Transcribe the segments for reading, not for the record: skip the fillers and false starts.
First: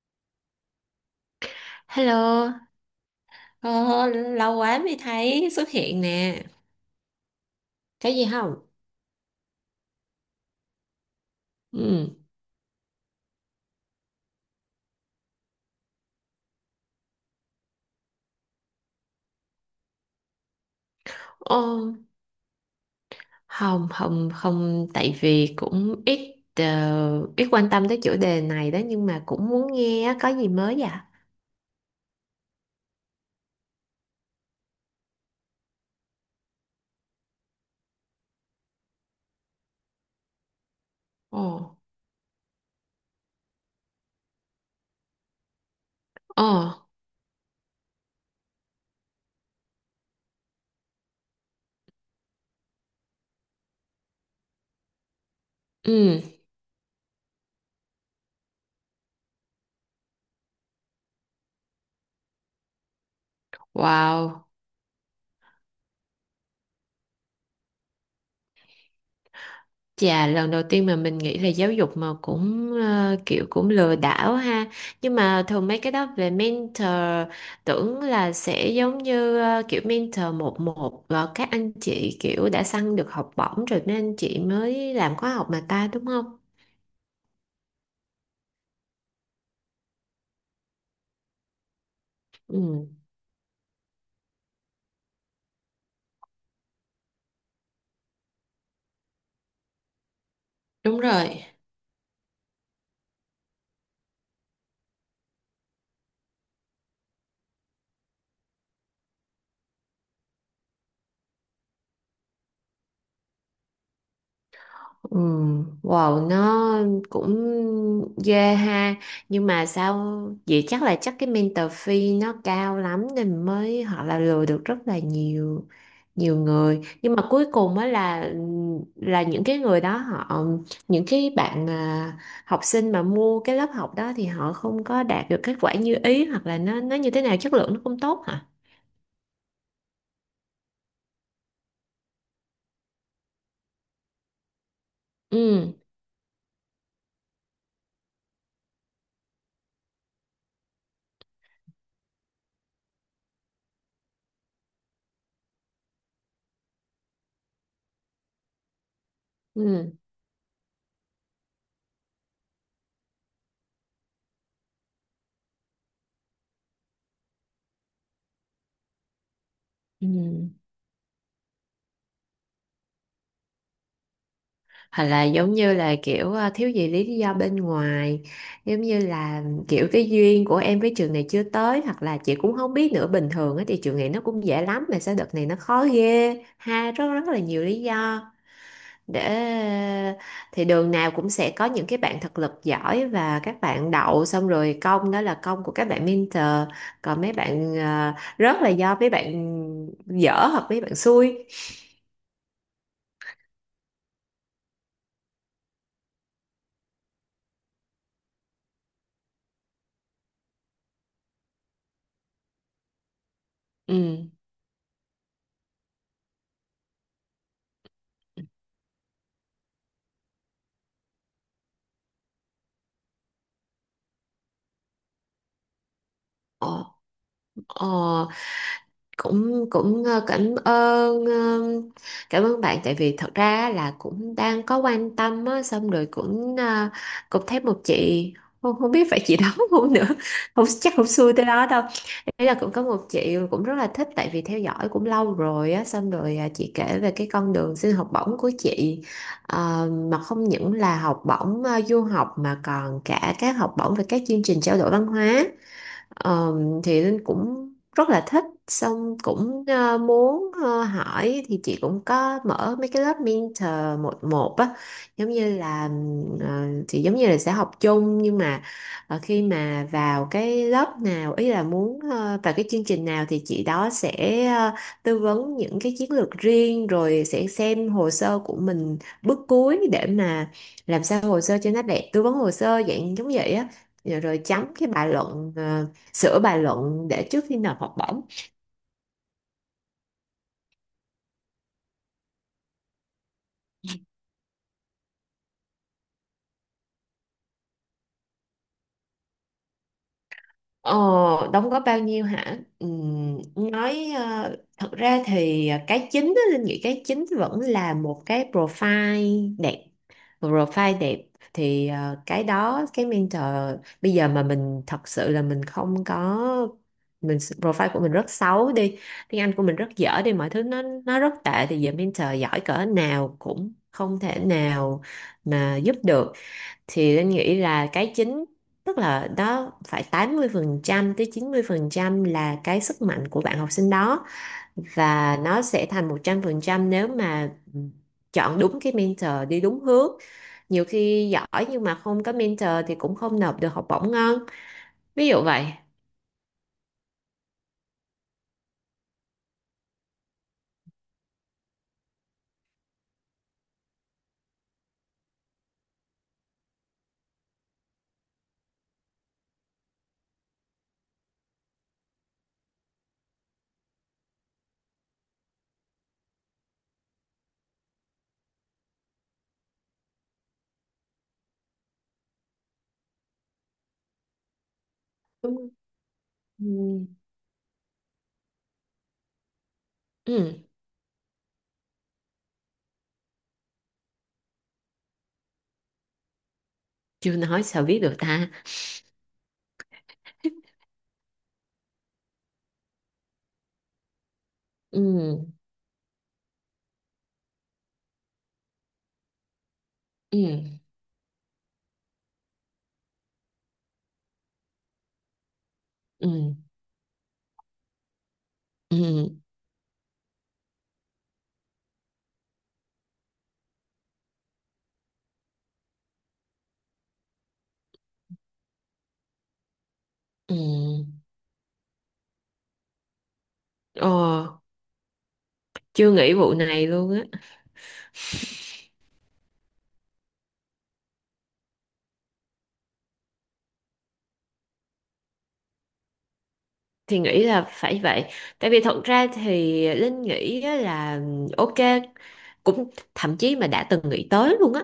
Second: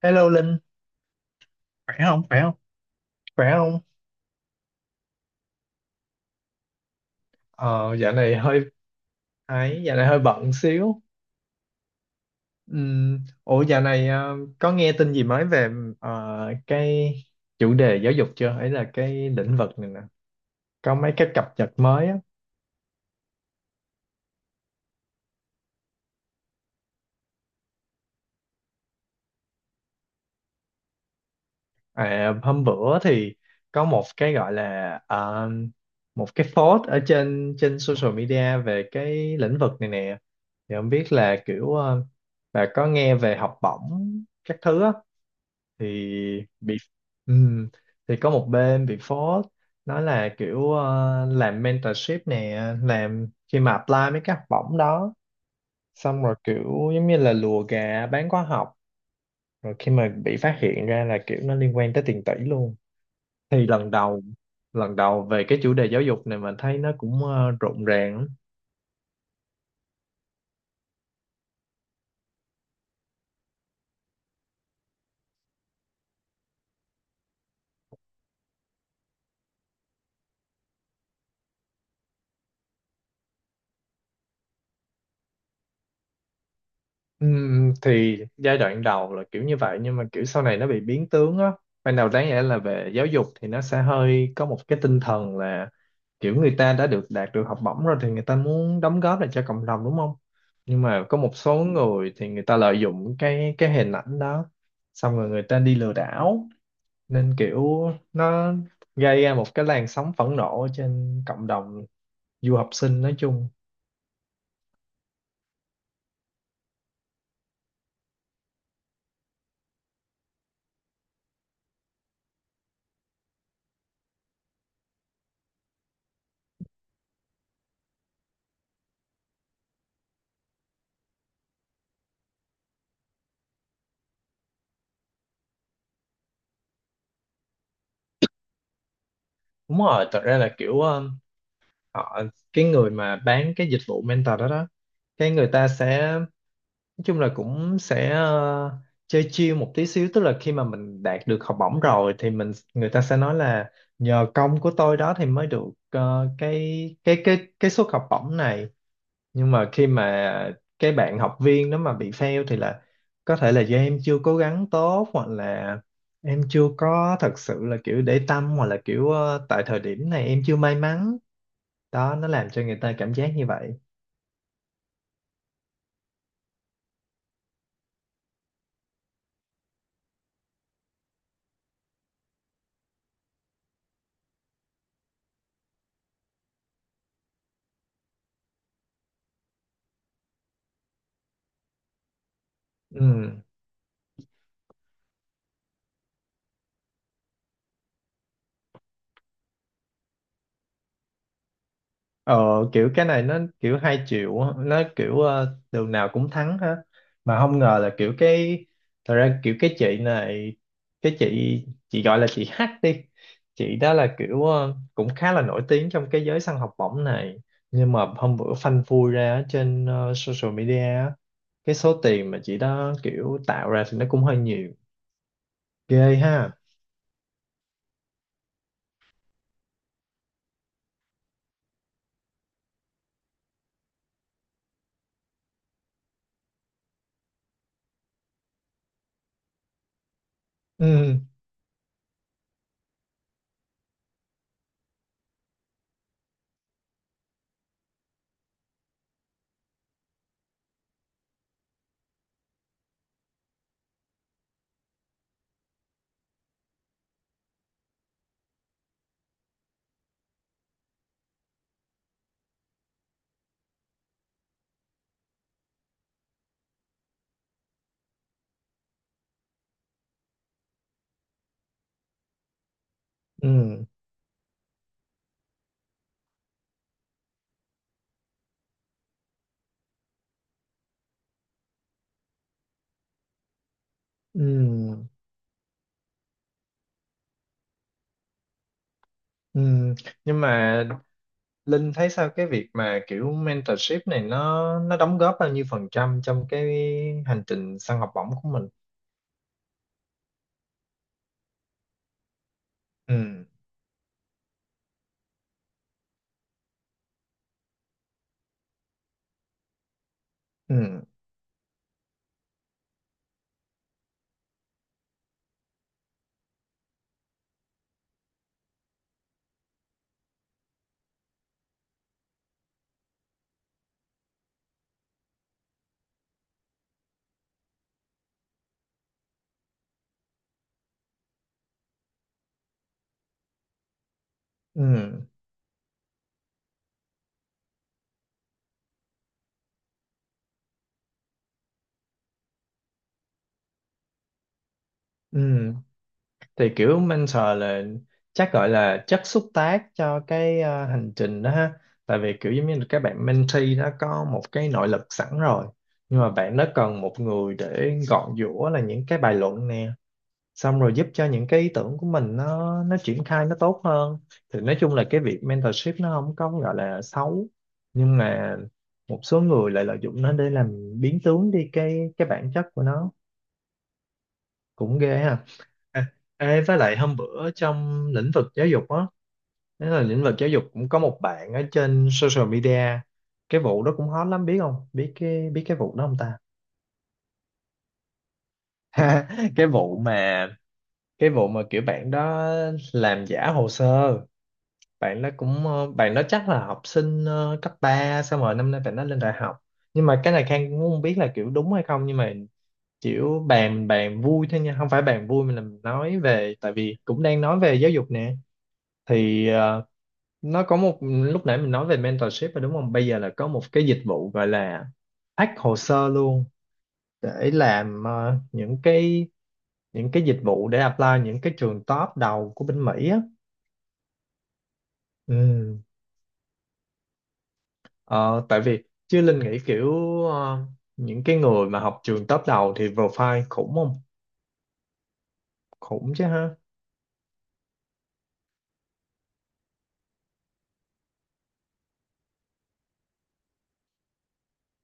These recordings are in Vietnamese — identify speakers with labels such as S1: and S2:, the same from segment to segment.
S1: Hello Linh, khỏe không? Khỏe không?
S2: Hello,
S1: Khỏe không?
S2: ờ, lâu quá mới thấy xuất hiện nè.
S1: Ờ,
S2: Có
S1: dạo
S2: gì
S1: này hơi
S2: không?
S1: ấy, dạo này hơi bận xíu.
S2: Ừ.
S1: Ừm, ủa dạo này có nghe tin gì mới về ờ, cái chủ đề giáo dục chưa? Ấy là cái lĩnh vực này nè. Có mấy cái cập nhật
S2: Ồ,
S1: mới á.
S2: không, không, không, tại vì cũng ít ít quan tâm tới chủ đề này đó nhưng mà cũng muốn nghe á, có gì mới vậy?
S1: À, hôm bữa thì có một cái gọi là một cái post ở trên trên social media về cái lĩnh vực này nè. Thì không biết là kiểu
S2: Ồ,
S1: bà có nghe về học bổng các thứ á. Thì
S2: ồ,
S1: bị ừm, thì có một bên bị phốt, nói là kiểu làm mentorship nè, làm khi mà apply mấy cái học bổng đó
S2: ừ,
S1: xong rồi kiểu giống như là lùa gà bán khóa học, rồi khi mà bị phát hiện ra là kiểu nó liên quan tới tiền tỷ luôn. Thì lần đầu
S2: wow.
S1: lần đầu về cái chủ đề giáo dục này mình thấy nó cũng rộn ràng lắm.
S2: Dạ, lần đầu tiên mà mình nghĩ là giáo dục mà cũng kiểu cũng lừa đảo ha. Nhưng mà thường mấy cái đó về mentor tưởng là sẽ giống như kiểu mentor một một và các anh chị kiểu đã săn được học bổng rồi nên anh chị mới làm khóa học mà ta đúng không?
S1: Thì giai đoạn đầu là kiểu như vậy, nhưng mà kiểu sau này nó bị biến tướng á. Ban đầu đáng lẽ là
S2: Ừ.
S1: về giáo dục thì nó sẽ hơi có một cái tinh thần là kiểu người ta đã được đạt được học bổng rồi thì người ta muốn đóng góp lại cho cộng đồng, đúng không? Nhưng
S2: Đúng
S1: mà có một
S2: rồi.
S1: số người thì người ta lợi dụng cái hình ảnh đó, xong rồi người ta đi lừa đảo, nên kiểu nó gây ra một cái làn sóng phẫn nộ trên cộng đồng du học sinh nói chung.
S2: Ừ, wow, nó cũng ghê ha. Nhưng mà sao, vậy chắc là chắc cái mentor fee nó cao lắm nên mới họ là lừa được rất là nhiều, nhiều người. Nhưng mà cuối cùng á là những cái người đó họ, những cái bạn học sinh mà mua cái lớp học đó thì họ không có đạt được kết quả như ý, hoặc là nó như thế nào, chất lượng nó không tốt hả?
S1: Đúng rồi, thật ra là kiểu họ, cái người mà bán cái dịch vụ mentor đó đó, cái người ta
S2: Ừ,
S1: sẽ nói chung là cũng sẽ chơi chill một tí xíu, tức là khi mà mình đạt được học bổng rồi thì người ta sẽ nói là nhờ công của tôi đó thì mới được cái suất học bổng này. Nhưng mà khi
S2: ừ,
S1: mà cái bạn học viên đó mà bị fail thì là có thể là do em chưa cố gắng tốt, hoặc là em chưa có thật sự là kiểu để tâm, hoặc là kiểu tại thời
S2: ừ,
S1: điểm này em chưa may mắn. Đó, nó làm cho người ta cảm giác như vậy.
S2: hoặc là giống như là kiểu thiếu gì lý do bên ngoài, giống như là kiểu cái duyên của em với trường này chưa tới, hoặc là chị cũng không biết nữa, bình thường á thì trường này nó cũng dễ lắm mà sao đợt này nó khó ghê ha, rất rất là nhiều lý do để, thì đường nào cũng sẽ có những cái bạn thực lực giỏi
S1: Ừ.
S2: và các bạn đậu, xong rồi công đó là công của các bạn mentor, còn mấy bạn rớt là do mấy bạn dở hoặc mấy bạn xui.
S1: Ờ, kiểu cái này nó kiểu hai triệu á, nó kiểu đường nào cũng thắng ha. Mà không ngờ là kiểu cái, thật ra kiểu cái chị này, cái chị gọi là chị H đi, chị đó là
S2: Ừ.
S1: kiểu cũng khá là nổi tiếng trong cái giới săn học bổng này. Nhưng mà hôm bữa phanh phui ra ở trên social media á, cái số tiền mà chị đó kiểu tạo ra thì nó cũng hơi nhiều, ghê ha.
S2: Ờ, ờ, cũng cũng cảm ơn cảm ơn bạn, tại vì thật ra á là cũng đang có quan tâm á, xong rồi cũng cũng thấy một chị, không, không biết phải chị đó không nữa, không chắc không
S1: Ừ,
S2: xui tới đó đâu, ý là cũng có một chị cũng rất là thích tại vì theo dõi cũng lâu rồi á, xong rồi chị kể về cái con đường xin học bổng của chị. Ờ, mà không những là học bổng du học mà còn cả các học bổng về các chương trình trao đổi văn hóa. Ờ, thì Linh cũng rất là thích, xong cũng muốn hỏi, thì chị cũng có mở mấy cái lớp mentor một một á, giống như là, ờ, thì giống như là sẽ học chung nhưng mà khi mà vào cái lớp nào, ý là muốn vào cái chương trình nào thì chị
S1: ừ,
S2: đó sẽ ờ, tư vấn những cái chiến lược riêng, rồi sẽ xem hồ sơ của mình, bước cuối để mà làm sao hồ sơ cho nó đẹp, tư vấn hồ sơ dạng giống vậy á, rồi rồi chấm cái
S1: ừ,
S2: bài luận, sửa bài luận để trước khi nộp học bổng.
S1: ừ. Nhưng mà Linh thấy sao cái việc mà kiểu mentorship này nó đóng góp bao nhiêu phần trăm trong cái hành trình săn học bổng của mình?
S2: ờ, Đóng góp bao nhiêu hả?
S1: Ừ,
S2: Nói thật ra thì cái chính á, Linh nghĩ cái chính vẫn là một cái profile đẹp. Một profile
S1: ừ,
S2: đẹp thì cái đó cái mentor, bây giờ mà mình thật sự là mình không có, mình profile của mình rất xấu đi, tiếng Anh của mình rất dở đi, mọi thứ nó rất tệ thì giờ mentor giỏi cỡ nào cũng không thể nào mà giúp được, thì Linh nghĩ là cái chính, tức là đó phải 80% tới 90% là cái sức mạnh của bạn học sinh đó,
S1: ừ,
S2: và nó sẽ thành 100% nếu mà chọn đúng cái mentor đi đúng hướng. Nhiều khi giỏi nhưng mà không có mentor thì cũng không nộp được học bổng ngon, ví
S1: ừ.
S2: dụ vậy.
S1: Thì kiểu mentor là chắc gọi là chất xúc tác cho cái hành trình đó ha. Tại vì kiểu giống như là các bạn mentee đã có một cái nội lực sẵn rồi. Nhưng mà bạn đó cần một người để gọn giũa là những cái bài luận nè, xong rồi giúp cho những cái ý tưởng của mình nó triển khai nó tốt hơn. Thì nói chung là cái việc mentorship nó không có gọi là xấu, nhưng mà một số người lại lợi dụng nó để làm biến tướng đi cái bản chất của nó, cũng ghê ha.
S2: Đúng.
S1: À, ê, với lại
S2: Ừ,
S1: hôm bữa trong lĩnh vực giáo dục á, đó là lĩnh vực giáo
S2: ừ,
S1: dục cũng có một bạn ở trên social media, cái vụ đó cũng hot lắm, biết không? Biết cái, biết cái vụ đó không ta?
S2: chưa nói sao biết được ta.
S1: Cái vụ mà, cái vụ mà kiểu bạn đó làm giả hồ sơ, bạn nó
S2: Ừ.
S1: cũng bạn nó chắc là học sinh cấp ba, xong rồi năm nay bạn nó lên đại học. Nhưng mà cái này
S2: Ừ.
S1: Khang cũng không biết là kiểu đúng hay không, nhưng mà kiểu bàn bàn vui thôi nha, không phải bàn vui mà là mình nói về,
S2: Ừ.
S1: tại vì cũng đang nói về giáo dục nè.
S2: Ừ.
S1: Thì nó có một, lúc nãy mình nói về mentorship rồi đúng không, bây giờ là có một cái dịch vụ gọi là hack hồ sơ luôn, để làm những cái, những cái dịch
S2: Ừ.
S1: vụ để apply những cái trường top đầu của bên Mỹ á.
S2: Ờ,
S1: Ừ.
S2: chưa nghĩ vụ này luôn á,
S1: Ờ, tại vì chứ Linh nghĩ kiểu ờ, những cái người mà học trường top đầu thì profile khủng không? Khủng chứ ha.
S2: thì nghĩ là phải vậy, tại vì thật ra thì Linh nghĩ á là, ok, cũng thậm chí mà đã từng nghĩ tới luôn á,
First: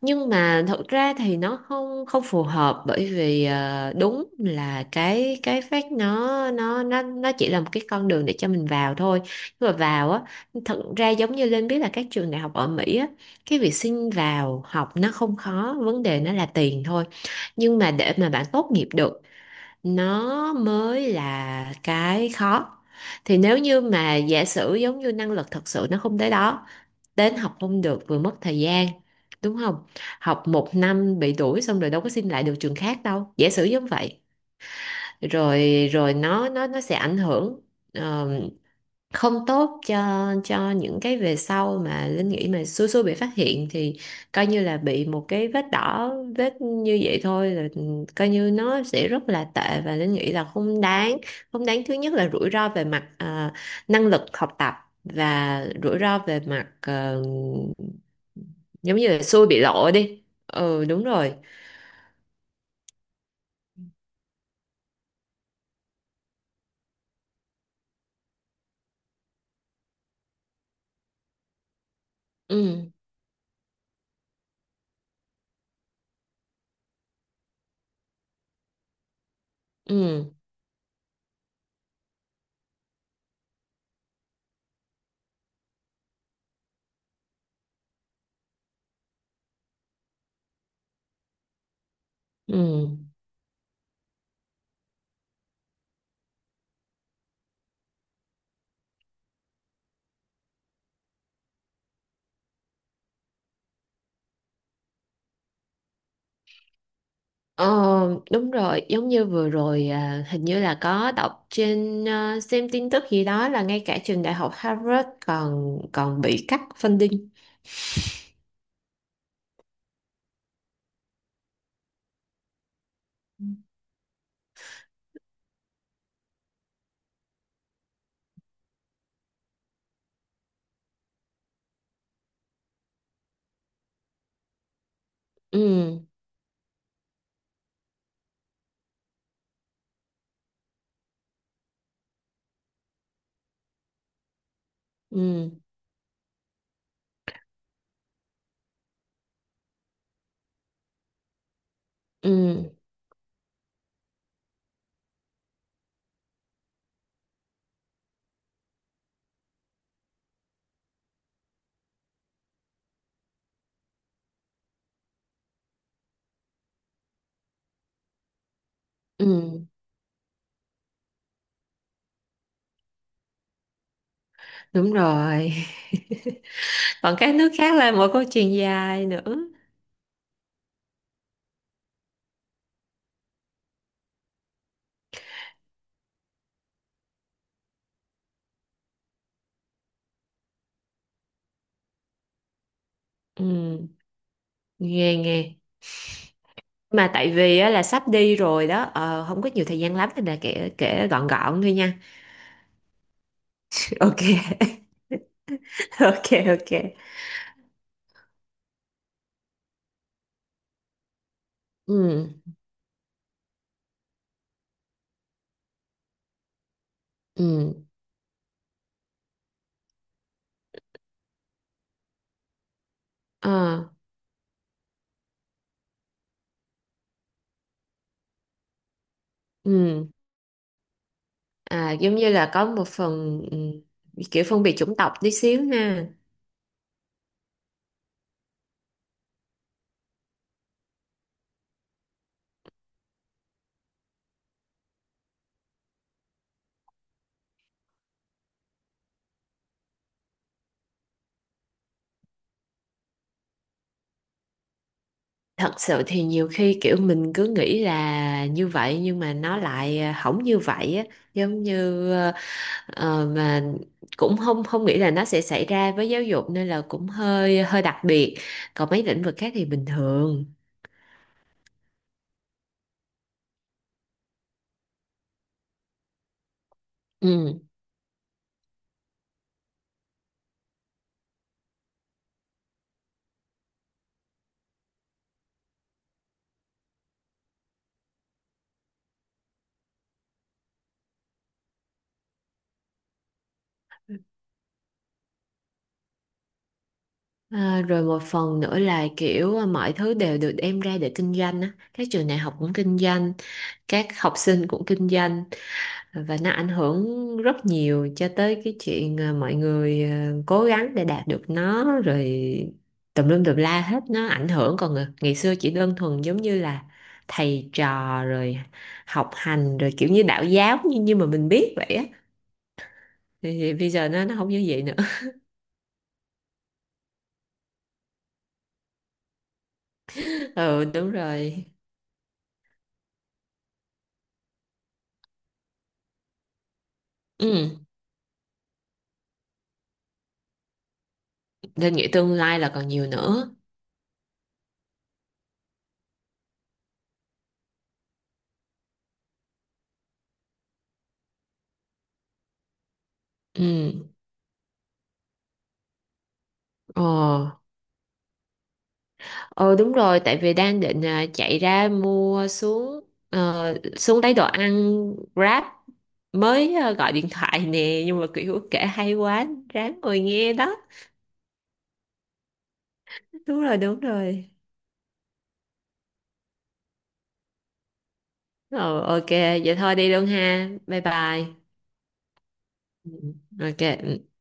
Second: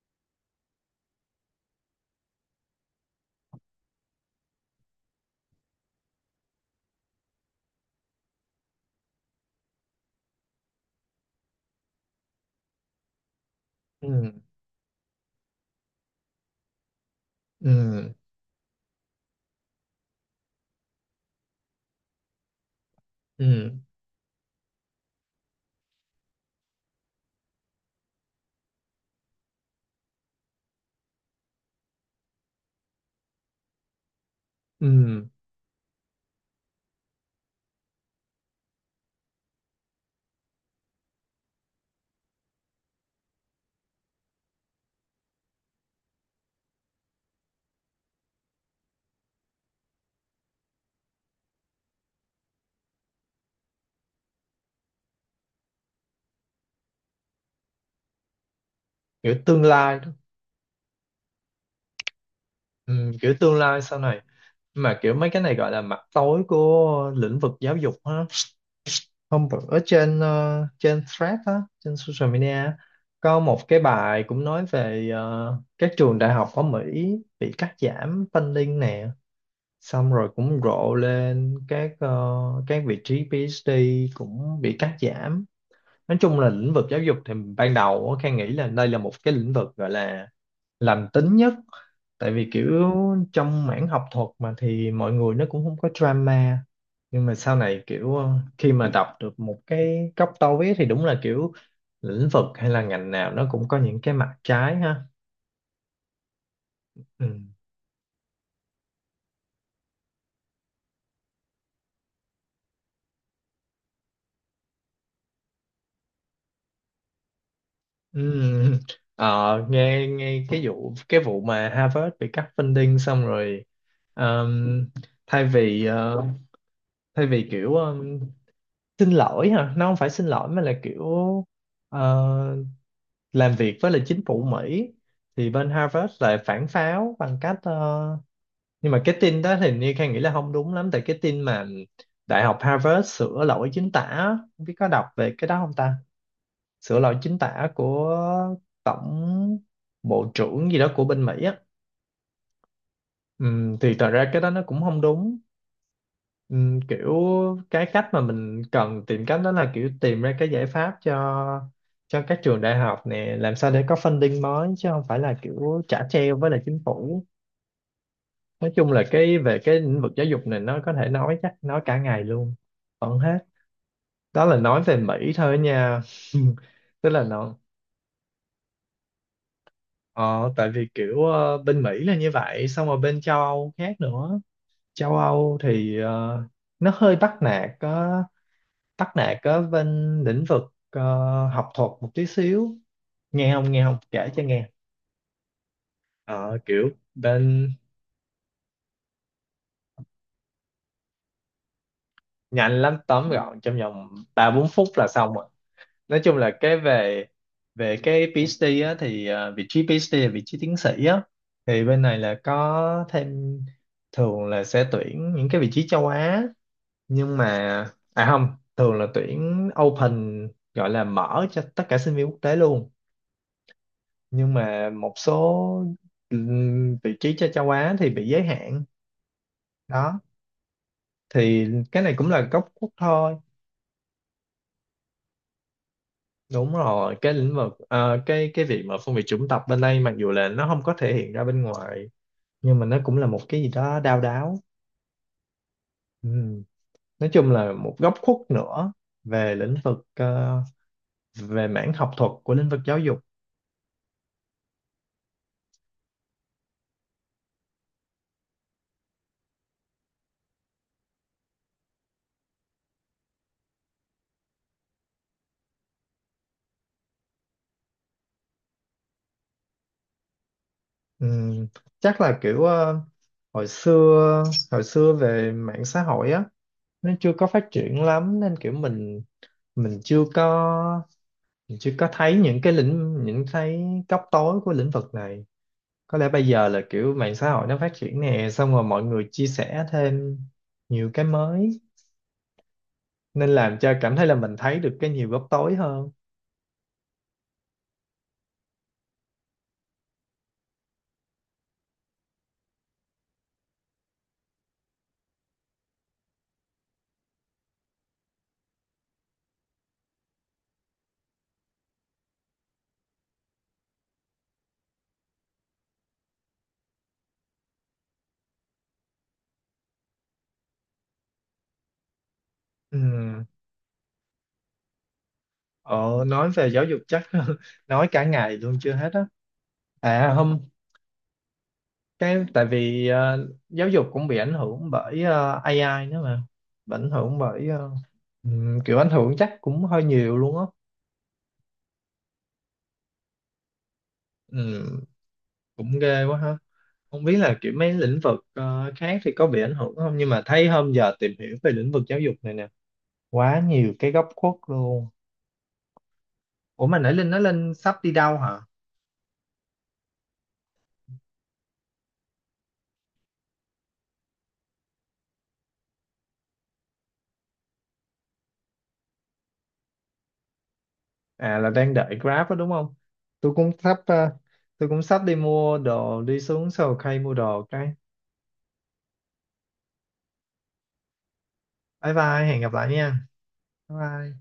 S2: nhưng mà thật ra thì nó không không phù hợp, bởi vì đúng là cái phát nó chỉ là một cái con đường để cho mình vào thôi. Nhưng mà vào á, thật ra giống như Linh biết là các trường đại học ở Mỹ á, cái việc xin
S1: Ừ,
S2: vào học nó không khó, vấn đề nó là tiền thôi, nhưng mà
S1: ừ,
S2: để mà bạn tốt nghiệp được nó mới là cái khó. Thì nếu
S1: ừ,
S2: như mà giả sử giống như năng lực thật sự nó không tới đó, đến học không được, vừa mất thời gian, đúng không? Học 1 năm bị đuổi, xong rồi đâu có xin lại được trường khác đâu, giả sử giống vậy,
S1: ừ.
S2: rồi rồi nó sẽ ảnh hưởng ờ, không tốt cho những cái về sau. Mà Linh nghĩ mà xui xui bị phát hiện thì coi như là bị một cái vết đỏ, vết như vậy thôi là coi như nó sẽ rất là tệ, và Linh nghĩ là không đáng. Không đáng, thứ nhất là rủi ro về mặt năng lực học tập, và rủi ro về mặt giống như là
S1: Kiểu
S2: xui bị
S1: tương
S2: lộ
S1: lai đó.
S2: đi, ừ đúng rồi.
S1: Ừ, kiểu tương lai sau này. Mà kiểu mấy cái này gọi là mặt tối của lĩnh vực giáo dục ha. Hôm bữa ở trên trên thread á, trên social media á,
S2: Ừ,
S1: có một cái bài cũng nói về các trường đại học ở Mỹ bị cắt giảm funding nè.
S2: ừ,
S1: Xong rồi cũng rộ lên các các vị trí PhD cũng bị cắt giảm. Nói chung là lĩnh vực giáo dục thì ban đầu á, Khang nghĩ là đây là một cái lĩnh vực gọi là lành tính nhất, tại vì kiểu
S2: ừ.
S1: trong mảng học thuật mà thì mọi người nó cũng không có drama. Nhưng mà sau này kiểu khi mà đọc được một cái góc tối thì đúng là kiểu lĩnh vực hay là ngành nào nó cũng có những cái mặt trái ha. Ừ.
S2: Ờ, đúng rồi, giống như vừa rồi hình như là có đọc trên xem tin tức gì đó là ngay cả trường đại học Harvard còn còn bị cắt funding.
S1: Ừm, ờ, nghe nghe cái vụ, cái vụ mà Harvard bị cắt funding xong rồi ờm, thay vì thay vì kiểu xin lỗi hả, nó không phải xin lỗi mà là kiểu ờ, làm việc với lại chính phủ Mỹ, thì bên
S2: Ừ,
S1: Harvard lại phản pháo bằng cách nhưng mà cái tin đó thì như Khang nghĩ là không đúng lắm, tại cái tin mà Đại học Harvard sửa lỗi chính tả á, không biết có đọc về cái
S2: ừ,
S1: đó không ta? Sửa lỗi chính tả của tổng, bộ trưởng gì đó của bên Mỹ á.
S2: ừ,
S1: Thì thật ra cái đó nó cũng không đúng. Kiểu cái cách mà mình cần tìm cách đó là kiểu tìm ra cái giải pháp cho các trường đại học nè, làm sao để có funding mới, chứ không phải là kiểu trả treo với lại chính phủ. Nói chung là
S2: ừ,
S1: cái về cái lĩnh vực giáo dục này nó có thể nói chắc nói cả ngày luôn vẫn hết. Đó là nói
S2: đúng
S1: về Mỹ
S2: rồi.
S1: thôi nha. Tức
S2: Còn
S1: là
S2: các nước
S1: nó,
S2: khác là một câu chuyện dài nữa.
S1: ờ, tại vì kiểu bên Mỹ là như vậy, xong rồi bên châu Âu khác nữa. Châu Âu thì nó hơi bắt nạt ở bên lĩnh vực ờ, học thuật một tí xíu. Nghe
S2: Ừ,
S1: không, kể cho nghe.
S2: nghe nghe.
S1: Ờ, kiểu
S2: Mà tại vì
S1: bên
S2: á, là sắp đi rồi đó, không có nhiều thời gian lắm nên là kể kể gọn gọn thôi nha.
S1: nhanh lắm, tóm gọn trong vòng
S2: Ok,
S1: ba bốn phút là xong rồi. Nói
S2: ok,
S1: chung là cái
S2: ok.
S1: về về cái PhD á, thì vị trí PhD là vị trí tiến sĩ á. Thì
S2: Ừ,
S1: bên này là có thêm thường là sẽ tuyển những cái vị trí châu Á, nhưng mà
S2: ừ,
S1: à không, thường là tuyển open, gọi là mở cho tất cả sinh viên quốc tế luôn.
S2: ờ,
S1: Nhưng mà một số vị trí cho châu Á thì bị giới hạn.
S2: ừ.
S1: Đó, thì
S2: À,
S1: cái này
S2: giống
S1: cũng
S2: như
S1: là
S2: là có
S1: góc
S2: một
S1: khuất thôi.
S2: phần ừ, kiểu phân biệt chủng tộc tí xíu ha.
S1: Đúng rồi, cái lĩnh vực cái việc mà phân biệt chủng tộc bên đây mặc dù là nó không có thể hiện ra bên ngoài, nhưng mà nó cũng là một cái gì đó đau đáu. Ừm. Nói chung là một góc khuất nữa về lĩnh vực về mảng học thuật của lĩnh vực giáo dục.
S2: Thật sự thì nhiều khi kiểu mình cứ nghĩ là như vậy nhưng mà nó lại không như vậy á, giống như mà cũng không không nghĩ là nó sẽ xảy ra với giáo dục, nên là cũng hơi hơi đặc biệt. Còn mấy lĩnh vực khác thì bình thường.
S1: Ừm, chắc là kiểu hồi xưa hồi xưa về mạng xã hội á, nó chưa có
S2: Ừ.
S1: phát triển lắm nên kiểu mình chưa có, mình chưa có thấy những cái lĩnh những thấy góc tối của lĩnh vực này. Có lẽ bây giờ là kiểu mạng xã hội nó phát triển nè, xong rồi mọi người chia sẻ thêm nhiều cái mới, nên làm cho cảm thấy là mình thấy được cái nhiều góc tối hơn.
S2: À, rồi một phần nữa là kiểu mọi thứ đều được đem ra để kinh doanh á. Các trường đại học cũng kinh doanh, các học sinh cũng kinh doanh, và nó ảnh hưởng rất nhiều cho tới cái chuyện mọi người cố gắng để đạt được nó, rồi tùm lum tùm la hết, nó ảnh hưởng. Còn ngày xưa chỉ đơn thuần giống như là thầy trò, rồi học hành, rồi kiểu như đạo giáo như như mà mình biết vậy á,
S1: Ừm,
S2: thì bây giờ nó không như vậy nữa.
S1: ờ, nói về giáo dục chắc nói cả ngày luôn chưa hết á. À hôm,
S2: Ừ đúng rồi.
S1: cái tại vì giáo dục cũng bị ảnh hưởng bởi AI nữa mà. Bị ảnh hưởng bởi
S2: Ừ,
S1: kiểu ảnh hưởng chắc cũng hơi nhiều luôn á.
S2: nên nghĩ tương lai là còn nhiều nữa.
S1: Ừm, cũng ghê quá ha, không biết là kiểu mấy lĩnh vực khác thì có bị ảnh hưởng không, nhưng mà thấy hôm giờ tìm hiểu về lĩnh vực giáo dục này nè quá nhiều cái
S2: Ừ.
S1: góc khuất luôn. Ủa mà
S2: Ồ,
S1: nãy Linh nói Linh sắp đi đâu hả?
S2: ờ đúng rồi, tại vì đang định chạy ra mua xuống, xuống lấy đồ ăn Grab, mới gọi điện thoại nè, nhưng mà kiểu kể hay quá, ráng ngồi nghe đó.
S1: À là đang đợi Grab đó đúng không? Tôi
S2: Đúng
S1: cũng
S2: rồi,
S1: sắp
S2: đúng rồi.
S1: tôi cũng sắp đi mua đồ, đi xuống Sầu Cây mua đồ cái.
S2: Ờ ok, vậy thôi đi luôn ha. Bye bye.
S1: Bye bye, hẹn gặp lại
S2: Ừ,
S1: nha.
S2: ok.
S1: Bye
S2: Ừ.
S1: bye.